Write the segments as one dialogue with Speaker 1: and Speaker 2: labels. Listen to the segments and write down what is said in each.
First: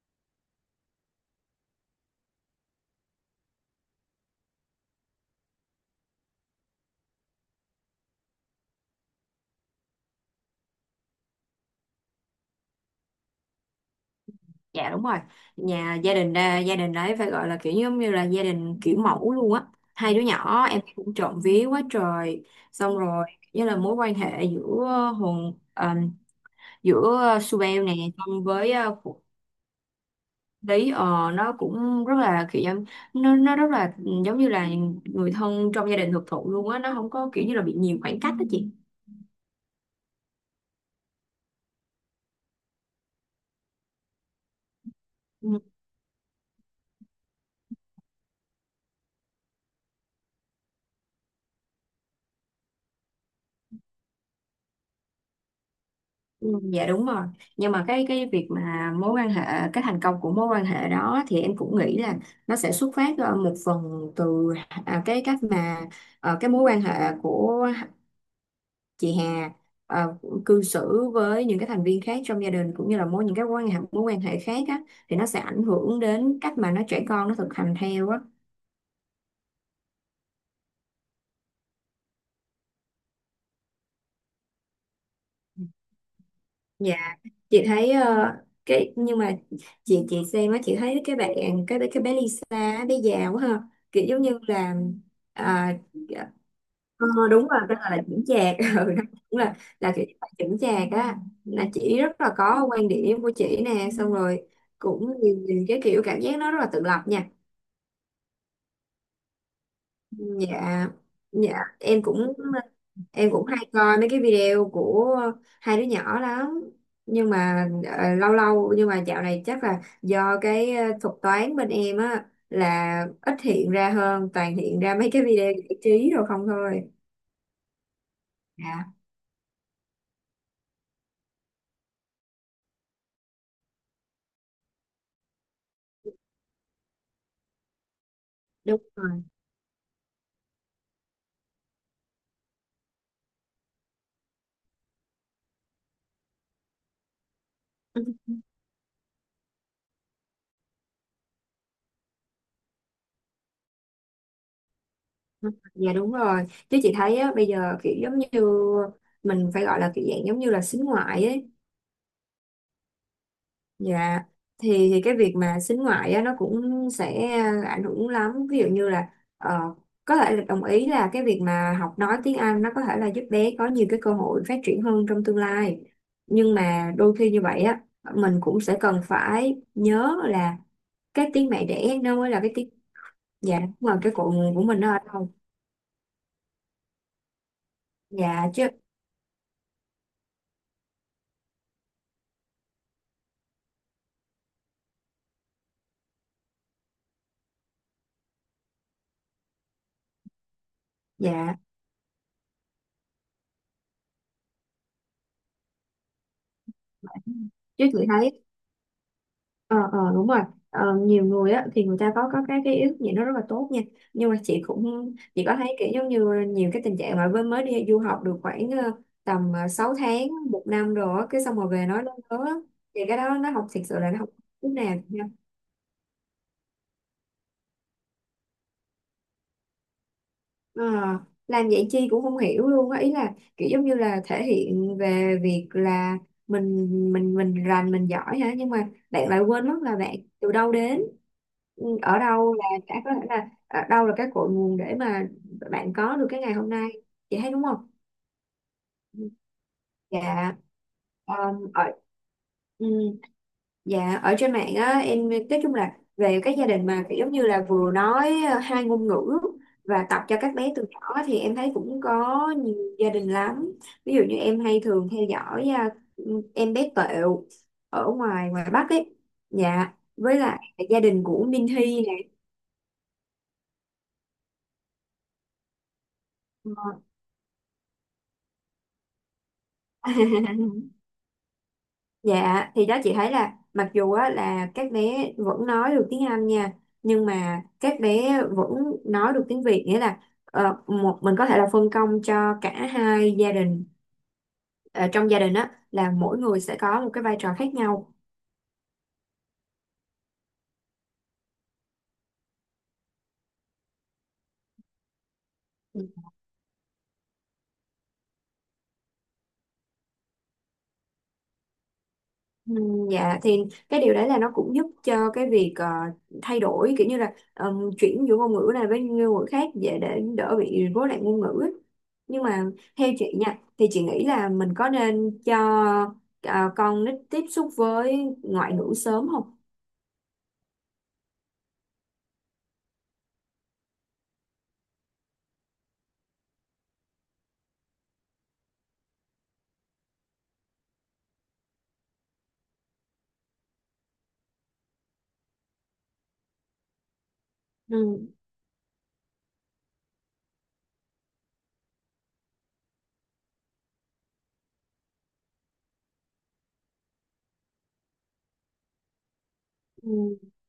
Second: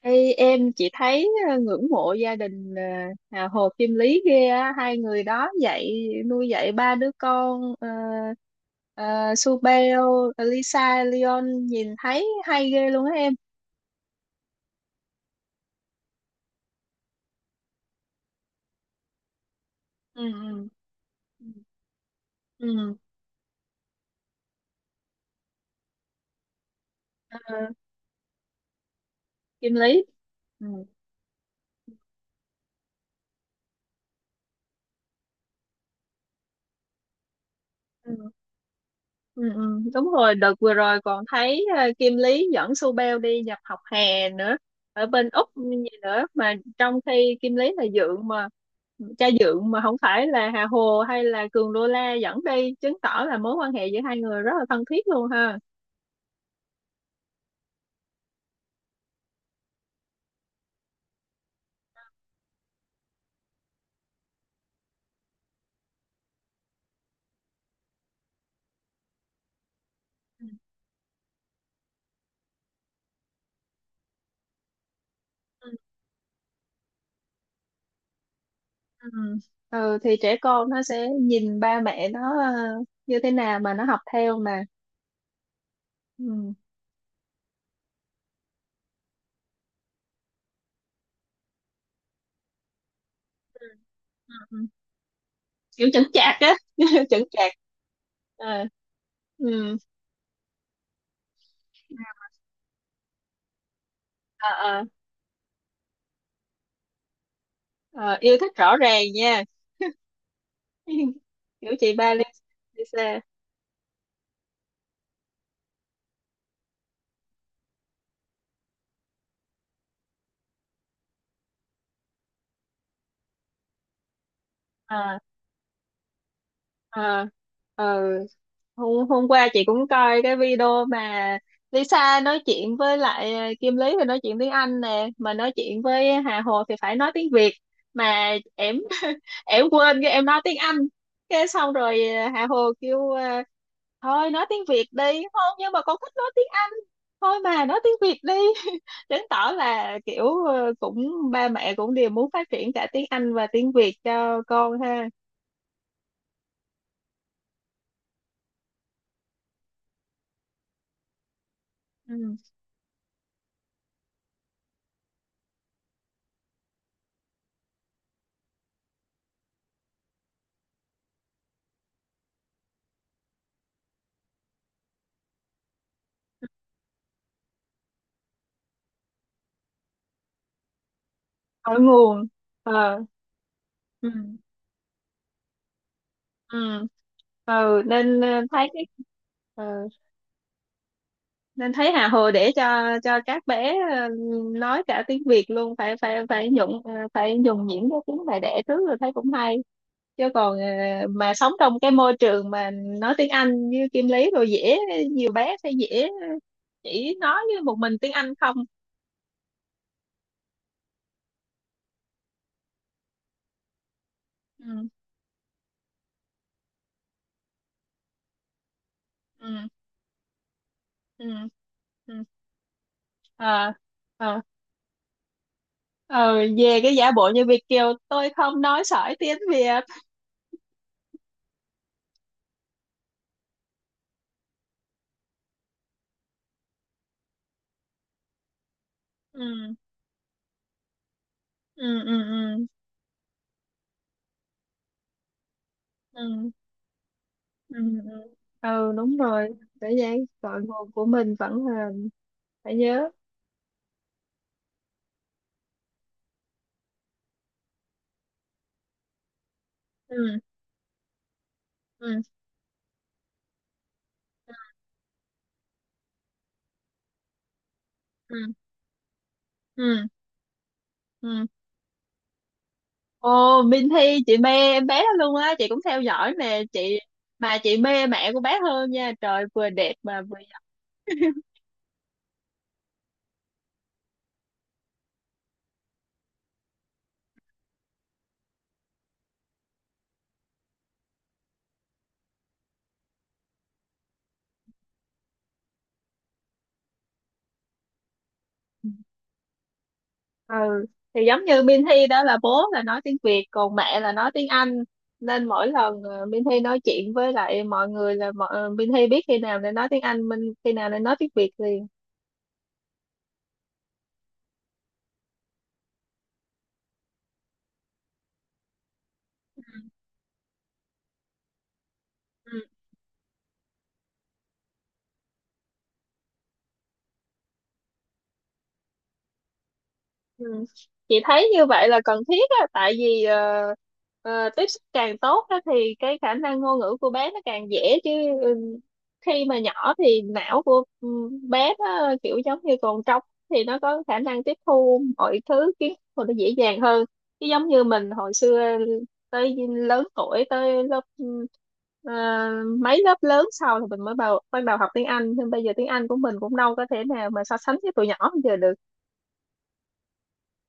Speaker 1: Ê, em chỉ thấy ngưỡng mộ gia đình Hồ Kim Lý ghê á, hai người đó dạy nuôi dạy ba đứa con, ờ, Su Beo, Lisa, Leon nhìn thấy hay ghê luôn á em.
Speaker 2: Dạ đúng rồi. Nhà gia đình đấy phải gọi là kiểu giống như là gia đình kiểu mẫu luôn á. Hai đứa nhỏ
Speaker 1: Ừ,
Speaker 2: em cũng trộm
Speaker 1: ừ,
Speaker 2: vía quá trời.
Speaker 1: ừ. Ừ.
Speaker 2: Xong rồi như là mối quan hệ hồn ờm, giữa
Speaker 1: Ờ,
Speaker 2: Subel nè xong với Phú
Speaker 1: Kim Lý. Ừ.
Speaker 2: Lý, nó cũng rất là nó rất là giống như là người thân trong gia đình thực thụ luôn á, nó không có kiểu như là bị nhiều
Speaker 1: Ừ.
Speaker 2: khoảng cách đó chị.
Speaker 1: Ừ, ừ, đúng rồi, đợt vừa rồi còn thấy Kim Lý dẫn Su Beo đi nhập học hè nữa ở bên Úc
Speaker 2: Ừ.
Speaker 1: như vậy nữa, mà trong khi Kim Lý là dượng mà, cha dượng mà, không phải là Hà Hồ hay là Cường Đô La dẫn đi, chứng tỏ là mối quan hệ giữa hai người rất là thân thiết luôn ha.
Speaker 2: Ừ, dạ đúng rồi. Nhưng mà cái việc mà mối quan hệ, cái thành công của mối quan hệ đó thì em cũng nghĩ là nó sẽ xuất phát một phần từ cái cách mà cái mối quan hệ của chị Hà ờ,
Speaker 1: Ừ.
Speaker 2: cư xử với những cái thành viên khác trong gia đình, cũng như là những cái mối quan hệ khác á, thì nó sẽ ảnh
Speaker 1: Ừ,
Speaker 2: hưởng đến cách mà nó trẻ con nó thực hành theo á.
Speaker 1: ừ. Ừ, thì trẻ con nó sẽ nhìn ba mẹ nó như thế nào mà nó học theo mà. Ừ.
Speaker 2: Dạ, chị thấy ờ, cái nhưng mà chị xem á, chị thấy cái bé Lisa á, bé già quá ha.
Speaker 1: Ừ.
Speaker 2: Kiểu giống
Speaker 1: Ừ,
Speaker 2: như
Speaker 1: ừ.
Speaker 2: là
Speaker 1: Kiểu chững
Speaker 2: dạ,
Speaker 1: chạc á chững
Speaker 2: đúng
Speaker 1: chạc.
Speaker 2: rồi, tên là chững chạc.
Speaker 1: Ờ.
Speaker 2: Ừ, nó cũng là
Speaker 1: Ừ.
Speaker 2: là kiểu như là chững chạc á. Là chị rất là có quan điểm của chị nè, xong
Speaker 1: Ờ,
Speaker 2: rồi
Speaker 1: ờ.
Speaker 2: cũng nhìn cái kiểu, cảm giác nó rất là tự lập nha.
Speaker 1: Ờ, yêu thích rõ ràng nha.
Speaker 2: Dạ, dạ
Speaker 1: Kiểu chị
Speaker 2: em
Speaker 1: ba
Speaker 2: cũng
Speaker 1: Lisa.
Speaker 2: hay coi mấy cái video của hai đứa nhỏ lắm, nhưng mà lâu lâu, nhưng mà dạo này chắc là do cái thuật toán bên em á là ít hiện ra hơn, toàn hiện ra mấy
Speaker 1: À,
Speaker 2: cái video giải trí rồi không thôi.
Speaker 1: à, ờ,
Speaker 2: Dạ
Speaker 1: hôm qua chị cũng coi cái video mà Lisa nói chuyện với lại Kim Lý thì nói chuyện tiếng Anh nè, mà nói chuyện với Hà Hồ thì phải nói tiếng Việt, mà em
Speaker 2: đúng rồi.
Speaker 1: em quên cái em nói tiếng Anh, cái xong rồi Hà Hồ kêu thôi nói tiếng Việt đi, không nhưng mà con thích nói tiếng, thôi mà nói tiếng Việt đi. Chứng tỏ là kiểu cũng ba mẹ cũng đều muốn phát triển cả tiếng Anh và tiếng Việt cho con ha.
Speaker 2: Ừ, dạ đúng rồi. Chứ chị thấy á, bây giờ kiểu giống như mình phải gọi là kiểu dạng giống như là xính ngoại ấy.
Speaker 1: Ừ.
Speaker 2: Dạ, thì cái việc mà sính ngoại á, nó cũng sẽ ảnh hưởng lắm. Ví dụ như là ờ, có thể là đồng ý là cái việc mà học nói tiếng Anh nó có thể là giúp bé có nhiều cái cơ hội phát triển hơn trong tương lai, nhưng mà đôi khi như vậy á, mình cũng sẽ cần phải nhớ là cái tiếng mẹ
Speaker 1: Ở
Speaker 2: đẻ nó
Speaker 1: nguồn.
Speaker 2: mới là cái tiếng,
Speaker 1: Ờ.
Speaker 2: dạ, mà
Speaker 1: Ừ.
Speaker 2: cái cội nguồn của mình nó ở đâu.
Speaker 1: Ừ. Ừ nên
Speaker 2: Dạ chứ,
Speaker 1: thấy cái ờ, nên thấy Hà Hồ để cho các bé nói cả tiếng Việt luôn, phải phải phải nhuận, phải nhuần nhuyễn cái tiếng mẹ đẻ trước rồi, thấy cũng hay, chứ còn mà sống
Speaker 2: dạ
Speaker 1: trong cái môi trường mà nói tiếng Anh như Kim Lý rồi dễ, nhiều bé sẽ dễ chỉ nói với một mình
Speaker 2: chị
Speaker 1: tiếng Anh
Speaker 2: thấy
Speaker 1: không.
Speaker 2: ờ đúng rồi. Nhiều người á thì người ta có cái ý thức gì nó rất là tốt nha, nhưng mà
Speaker 1: Ừ,
Speaker 2: chị có thấy kiểu giống như nhiều cái tình trạng mà mới mới đi du học được khoảng tầm
Speaker 1: ừ,
Speaker 2: 6 tháng một năm rồi á,
Speaker 1: ừ,
Speaker 2: cái xong rồi về nói nó
Speaker 1: ừ.
Speaker 2: lớn á, thì cái đó nó học,
Speaker 1: Ờ,
Speaker 2: thiệt sự là nó học
Speaker 1: ờ,
Speaker 2: chút nào.
Speaker 1: ờ, về cái giả bộ như Việt kiều tôi không nói sỏi tiếng Việt.
Speaker 2: Ờ, làm vậy chi cũng không hiểu luôn á, ý là kiểu giống như là thể hiện về việc là mình mình rành mình giỏi hả, nhưng mà bạn lại quên
Speaker 1: Ừ,
Speaker 2: mất là bạn từ đâu đến.
Speaker 1: ừ,
Speaker 2: Ừ,
Speaker 1: ừ,
Speaker 2: ở đâu là
Speaker 1: ừ,
Speaker 2: đã có thể là ở đâu là cái cội nguồn để mà bạn có được cái
Speaker 1: ừ,
Speaker 2: ngày hôm nay, chị thấy đúng
Speaker 1: ừ,
Speaker 2: không.
Speaker 1: ừ. Ừ, đúng rồi, để vậy
Speaker 2: Dạ,
Speaker 1: cội nguồn của mình vẫn
Speaker 2: ở
Speaker 1: là phải
Speaker 2: ừm,
Speaker 1: nhớ.
Speaker 2: dạ, ở trên mạng á, em nói chung là về các gia đình mà kiểu giống như là vừa nói hai ngôn ngữ và tập cho
Speaker 1: Ừ,
Speaker 2: các bé từ nhỏ thì em thấy cũng
Speaker 1: ừ,
Speaker 2: có nhiều gia đình lắm. Ví dụ như em hay thường theo dõi em bé Tẹo ở
Speaker 1: ừ,
Speaker 2: ngoài ngoài Bắc ấy, dạ,
Speaker 1: ừ,
Speaker 2: với lại gia đình của
Speaker 1: ừ.
Speaker 2: Minh Hy
Speaker 1: Ồ, Minh Thi, chị mê em bé đó luôn á, chị cũng theo dõi nè chị,
Speaker 2: này.
Speaker 1: mà chị mê mẹ của bé hơn nha, trời vừa đẹp mà vừa giỏi.
Speaker 2: Dạ thì đó chị thấy là mặc dù á, là các bé vẫn nói được tiếng Anh nha, nhưng mà các bé vẫn nói được tiếng Việt, nghĩa là một mình có thể là phân công cho cả hai gia đình. Ờ, trong gia đình á là mỗi người sẽ có một cái vai trò khác nhau.
Speaker 1: Ừ, thì giống như Minh Thi đó là bố là nói tiếng Việt còn mẹ là nói tiếng Anh, nên mỗi lần Minh Thi nói chuyện với lại mọi người là mọi, Minh Thi biết khi nào nên nói tiếng Anh, Minh khi nào nên nói tiếng Việt liền.
Speaker 2: Ừ, dạ thì cái điều đấy là nó cũng giúp cho cái việc thay đổi kiểu như là chuyển giữa ngôn ngữ này với ngôn ngữ khác dễ, để đỡ bị rối loạn ngôn ngữ ấy. Nhưng mà theo chị nha, thì chị nghĩ là mình có nên cho con nít tiếp xúc với ngoại ngữ sớm không?
Speaker 1: Ừ. Chị thấy như vậy là cần thiết á, tại vì tiếp xúc càng tốt á, thì cái khả năng ngôn ngữ của bé nó càng dễ chứ. Ừ, khi mà nhỏ thì não của bé nó kiểu giống như còn trống, thì nó có khả năng tiếp thu mọi thứ kiến thức của nó dễ dàng hơn, chứ giống như mình
Speaker 2: Ừ.
Speaker 1: hồi xưa tới lớn tuổi tới lớp, ờ, mấy lớp lớn sau thì mình mới bắt đầu học tiếng Anh, nhưng bây giờ tiếng Anh của mình cũng đâu có thể nào mà so sánh với tụi nhỏ bây giờ được.
Speaker 2: Ừ.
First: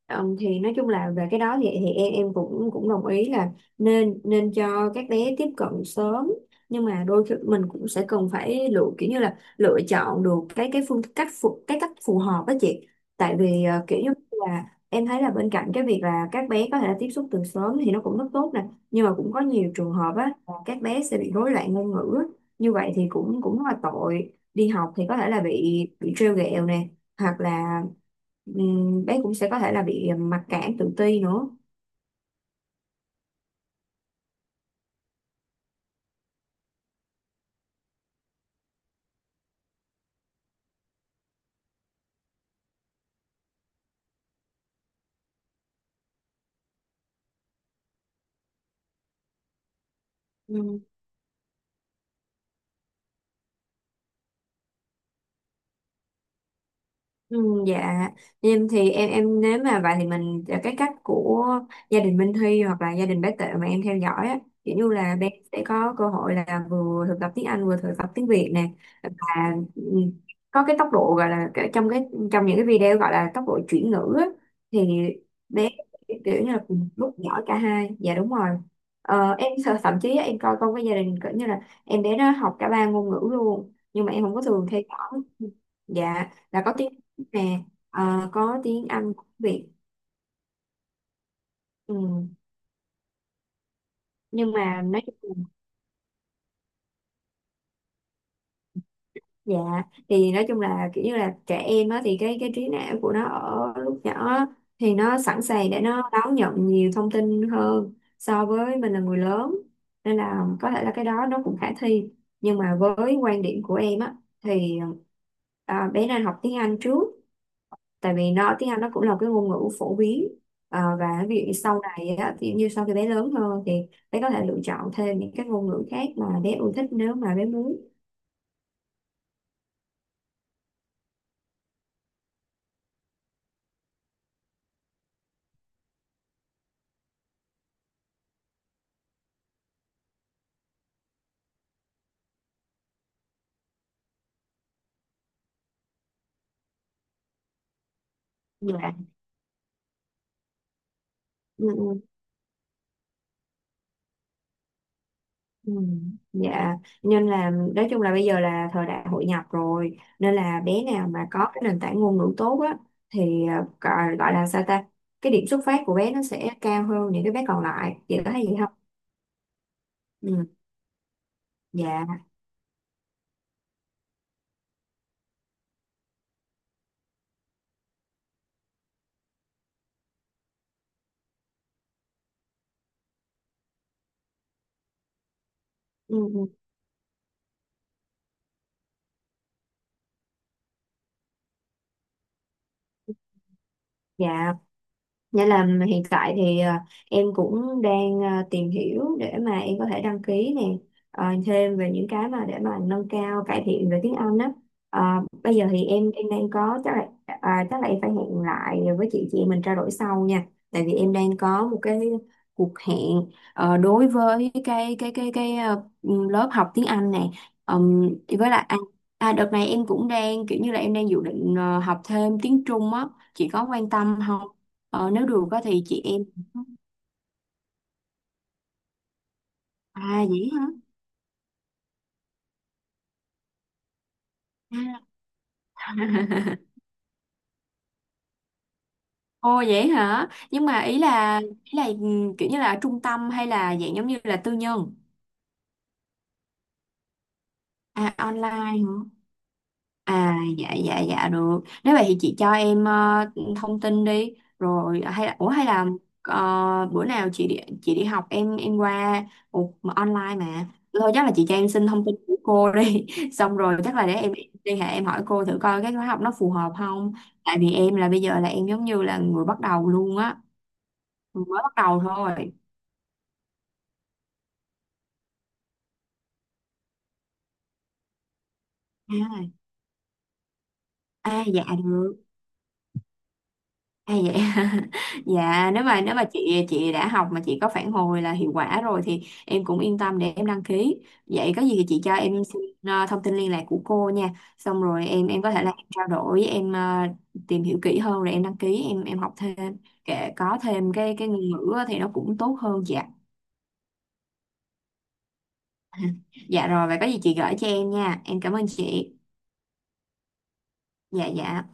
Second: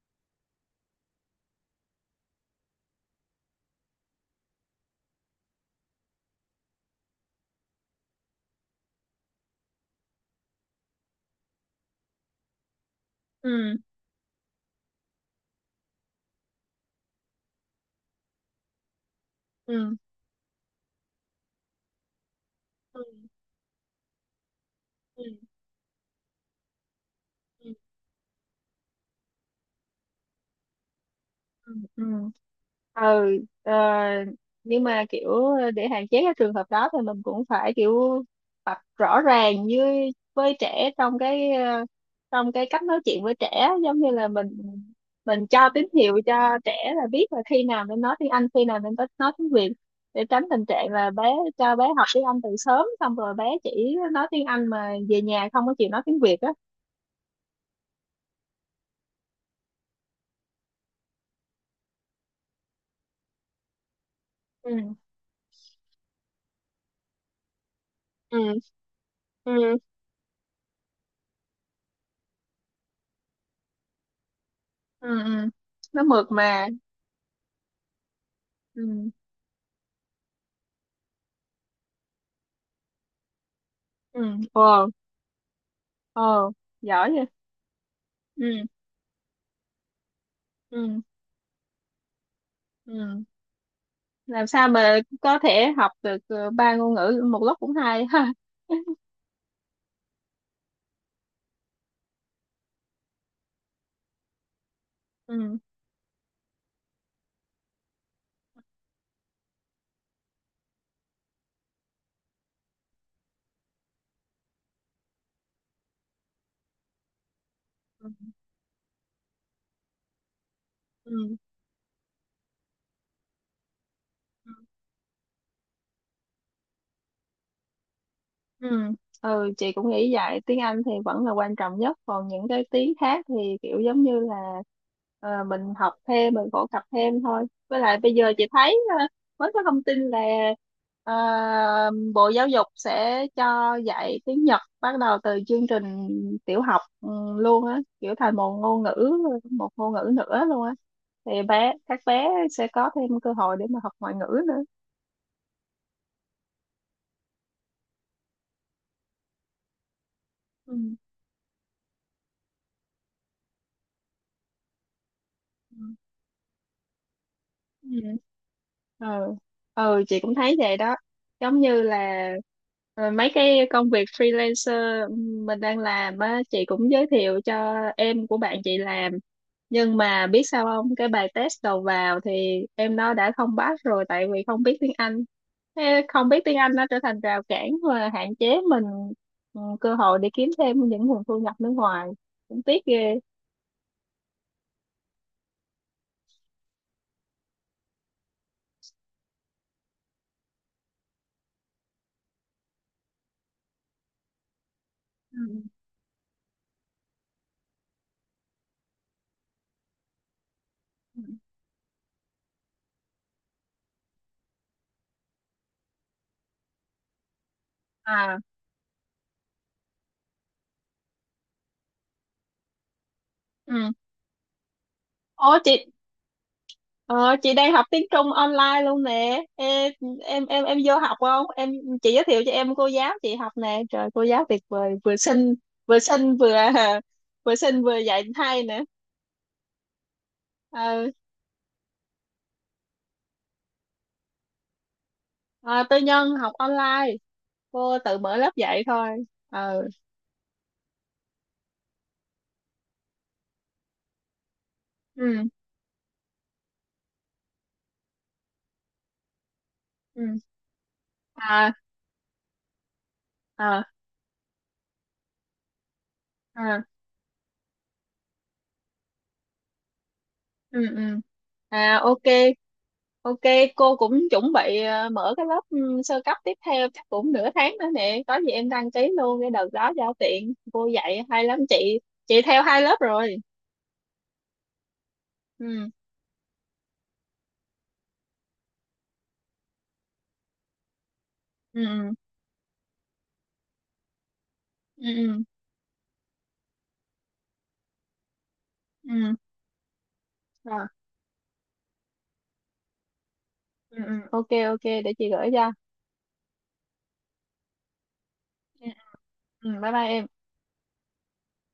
Speaker 2: Ờ, thì nói chung là về cái đó thì cũng cũng đồng ý là nên nên cho các bé tiếp cận sớm, nhưng mà đôi khi mình cũng sẽ cần phải lựa, kiểu như là lựa chọn được cái phương cách phù, cái cách phù hợp đó chị. Tại vì
Speaker 1: Ừ,
Speaker 2: kiểu như là em thấy là bên cạnh cái việc là các bé có thể là tiếp xúc từ sớm thì nó cũng rất tốt nè, nhưng mà cũng có nhiều trường
Speaker 1: ừ,
Speaker 2: hợp á là các bé sẽ bị rối loạn ngôn ngữ á. Như vậy
Speaker 1: ừ,
Speaker 2: thì cũng cũng rất là tội, đi học thì có
Speaker 1: ừ,
Speaker 2: thể là bị trêu ghẹo nè, hoặc
Speaker 1: ừ,
Speaker 2: là, ừm, bé cũng sẽ có thể là bị mặc cảm tự ti nữa.
Speaker 1: ừ, ừ. Ừ, ờ, nhưng mà kiểu để hạn chế cái trường hợp đó thì mình cũng phải kiểu tập rõ ràng với trẻ trong cái trong cái cách nói chuyện với trẻ, giống như là mình cho tín hiệu cho trẻ là biết là khi nào nên nói tiếng Anh, khi nào nên nói tiếng Việt, để tránh tình
Speaker 2: Ừ.
Speaker 1: trạng là bé cho bé học tiếng Anh từ sớm xong rồi bé chỉ nói tiếng Anh mà về nhà không có chịu nói tiếng Việt á.
Speaker 2: Ừ, dạ em thì nếu mà vậy thì mình, cái cách của gia đình Minh Huy hoặc là gia đình bé Tệ mà em theo dõi á, kiểu như
Speaker 1: Ừ,
Speaker 2: là bé sẽ có cơ hội là vừa thực tập tiếng Anh vừa thực tập tiếng
Speaker 1: ừ,
Speaker 2: Việt nè, và
Speaker 1: ừ,
Speaker 2: có cái tốc độ gọi là trong trong những cái video gọi là tốc độ chuyển ngữ á, thì
Speaker 1: ừ, ừ.
Speaker 2: bé
Speaker 1: Nó mượt
Speaker 2: kiểu như là
Speaker 1: mà.
Speaker 2: cùng lúc giỏi cả hai. Dạ đúng rồi.
Speaker 1: Ừ,
Speaker 2: Ờ, em sợ thậm chí á, em coi con cái gia đình kiểu như là em bé nó học cả ba ngôn ngữ luôn, nhưng mà
Speaker 1: ừ.
Speaker 2: em không có thường theo
Speaker 1: Wow.
Speaker 2: dõi. Dạ
Speaker 1: Ồ,
Speaker 2: là có tiếng
Speaker 1: giỏi vậy.
Speaker 2: nè,
Speaker 1: Ừ,
Speaker 2: có tiếng Anh của Việt.
Speaker 1: ừ,
Speaker 2: Ừ.
Speaker 1: ừ, làm
Speaker 2: Nhưng
Speaker 1: sao
Speaker 2: mà
Speaker 1: mà
Speaker 2: nói chung
Speaker 1: có
Speaker 2: là,
Speaker 1: thể học được ba ngôn ngữ một lúc cũng hay ha.
Speaker 2: dạ thì nói chung là kiểu như là trẻ em á, thì cái trí não của nó ở lúc nhỏ á, thì nó sẵn
Speaker 1: Ừ,
Speaker 2: sàng để nó đón nhận nhiều thông tin hơn so với mình là người lớn, nên là có thể là cái đó nó cũng khả thi. Nhưng mà với quan điểm của em á, thì bé nên học tiếng Anh trước,
Speaker 1: ừ,
Speaker 2: tại vì nó, tiếng Anh nó cũng là cái ngôn ngữ phổ biến. Ờ, và ví
Speaker 1: ừ,
Speaker 2: dụ như sau này á, thì như sau khi bé lớn hơn thì bé có thể
Speaker 1: ừ.
Speaker 2: lựa chọn thêm những cái ngôn ngữ khác mà bé yêu thích, nếu mà bé muốn.
Speaker 1: Ừ. Ừ, chị cũng nghĩ vậy, tiếng Anh thì vẫn là quan trọng nhất còn những cái tiếng khác thì kiểu giống như là mình học thêm, mình phổ cập thêm thôi. Với lại bây giờ chị thấy mới có thông tin là ờ, Bộ Giáo dục sẽ cho dạy tiếng Nhật bắt đầu từ chương trình tiểu học, luôn á, kiểu thành một ngôn ngữ,
Speaker 2: Dạ.
Speaker 1: một ngôn ngữ nữa luôn á, thì
Speaker 2: Ừ,
Speaker 1: bé các
Speaker 2: ừ,
Speaker 1: bé sẽ có thêm cơ hội để mà học ngoại ngữ nữa.
Speaker 2: ừ. Dạ, nên là nói chung là bây giờ là thời đại hội nhập rồi, nên là bé nào mà có cái nền tảng ngôn ngữ tốt á, thì gọi gọi là sao ta, cái điểm xuất phát của
Speaker 1: Ừ.
Speaker 2: bé nó sẽ cao hơn những cái bé còn lại,
Speaker 1: Ừ.
Speaker 2: chị có thấy gì không.
Speaker 1: Ờ. Ừ, chị cũng
Speaker 2: Ừ,
Speaker 1: thấy vậy đó, giống như
Speaker 2: dạ.
Speaker 1: là mấy cái công việc freelancer mình đang làm á, chị cũng giới thiệu cho em của bạn chị làm, nhưng mà biết sao không, cái bài test đầu vào thì em nó đã không pass rồi tại vì không biết tiếng Anh. Thế,
Speaker 2: Ừ,
Speaker 1: không biết
Speaker 2: ừ,
Speaker 1: tiếng Anh nó trở thành rào cản và hạn chế mình, cơ hội để kiếm thêm những nguồn thu nhập nước ngoài, cũng tiếc ghê.
Speaker 2: dạ. Nghĩa là hiện tại thì em cũng đang tìm hiểu để mà em có thể đăng ký nè, thêm về những cái mà để mà nâng cao, cải thiện về tiếng Anh á. Ờ, bây
Speaker 1: Ừ.
Speaker 2: giờ thì đang có, chắc là chắc là em phải hẹn lại với chị mình trao đổi sau nha, tại vì em đang có một cái cuộc hẹn đối với cái lớp học tiếng Anh này.
Speaker 1: À,
Speaker 2: Với lại đợt này em cũng đang kiểu như là em đang dự định học thêm tiếng Trung á, chị có quan
Speaker 1: ừ.
Speaker 2: tâm không. Ờ, nếu được
Speaker 1: Ủa
Speaker 2: á
Speaker 1: chị,
Speaker 2: thì chị em,
Speaker 1: ờ, chị đang học tiếng Trung online luôn nè em.
Speaker 2: à
Speaker 1: em
Speaker 2: vậy
Speaker 1: em
Speaker 2: hả.
Speaker 1: em vô học không em? Chị giới thiệu cho em cô giáo chị học nè, trời cô giáo tuyệt vời, vừa xinh,
Speaker 2: À.
Speaker 1: vừa xinh vừa vừa xinh vừa dạy hay nữa.
Speaker 2: Ồ vậy hả, nhưng mà
Speaker 1: Ờ,
Speaker 2: ý là kiểu như là ở trung tâm hay là dạng giống như là tư nhân.
Speaker 1: à, tư nhân học online, cô
Speaker 2: À,
Speaker 1: tự mở lớp
Speaker 2: online
Speaker 1: dạy
Speaker 2: hả.
Speaker 1: thôi. Ờ.
Speaker 2: À dạ dạ dạ, được. Nếu vậy thì chị cho em thông tin đi. Rồi hay là, ủa
Speaker 1: Ừ,
Speaker 2: hay là bữa nào chị đi, học em qua. Ủa, mà
Speaker 1: ừ,
Speaker 2: online mà. Thôi chắc là chị cho em
Speaker 1: à,
Speaker 2: xin thông tin của cô đi. Xong rồi
Speaker 1: à,
Speaker 2: chắc là để em liên hệ, em hỏi cô thử coi cái khóa học nó phù hợp
Speaker 1: à,
Speaker 2: không. Tại vì em là bây giờ là em giống như là người bắt đầu luôn á.
Speaker 1: ừ, ừ,
Speaker 2: Mới bắt
Speaker 1: à,
Speaker 2: đầu
Speaker 1: ok.
Speaker 2: thôi.
Speaker 1: Ok, cô cũng chuẩn bị mở cái lớp, sơ cấp tiếp theo chắc cũng 1/2 tháng nữa nè. Có gì em đăng ký luôn cái
Speaker 2: À,
Speaker 1: đợt đó giao tiện. Cô dạy
Speaker 2: à
Speaker 1: hay lắm
Speaker 2: dạ
Speaker 1: chị.
Speaker 2: được.
Speaker 1: Chị theo 2 lớp rồi.
Speaker 2: Hay vậy. Dạ, nếu
Speaker 1: Ừ,
Speaker 2: mà chị đã học mà chị có phản hồi là hiệu quả rồi thì em cũng yên tâm để em đăng ký. Vậy có gì thì chị
Speaker 1: ừ,
Speaker 2: cho em xin thông tin liên lạc của cô nha, xong rồi
Speaker 1: ừ, ừ,
Speaker 2: có thể là em trao đổi, em tìm hiểu kỹ hơn rồi em đăng ký,
Speaker 1: ừ.
Speaker 2: học
Speaker 1: Ừ.
Speaker 2: thêm kể, có
Speaker 1: Rồi,
Speaker 2: thêm cái ngôn ngữ á thì nó cũng tốt hơn. Dạ.
Speaker 1: ừ, ừ. Ok, ok, để chị gửi cho.
Speaker 2: Dạ rồi, vậy có gì chị gửi cho em nha, em cảm ơn
Speaker 1: Ừ,
Speaker 2: chị.
Speaker 1: ừ, bye bye em.
Speaker 2: Dạ dạ.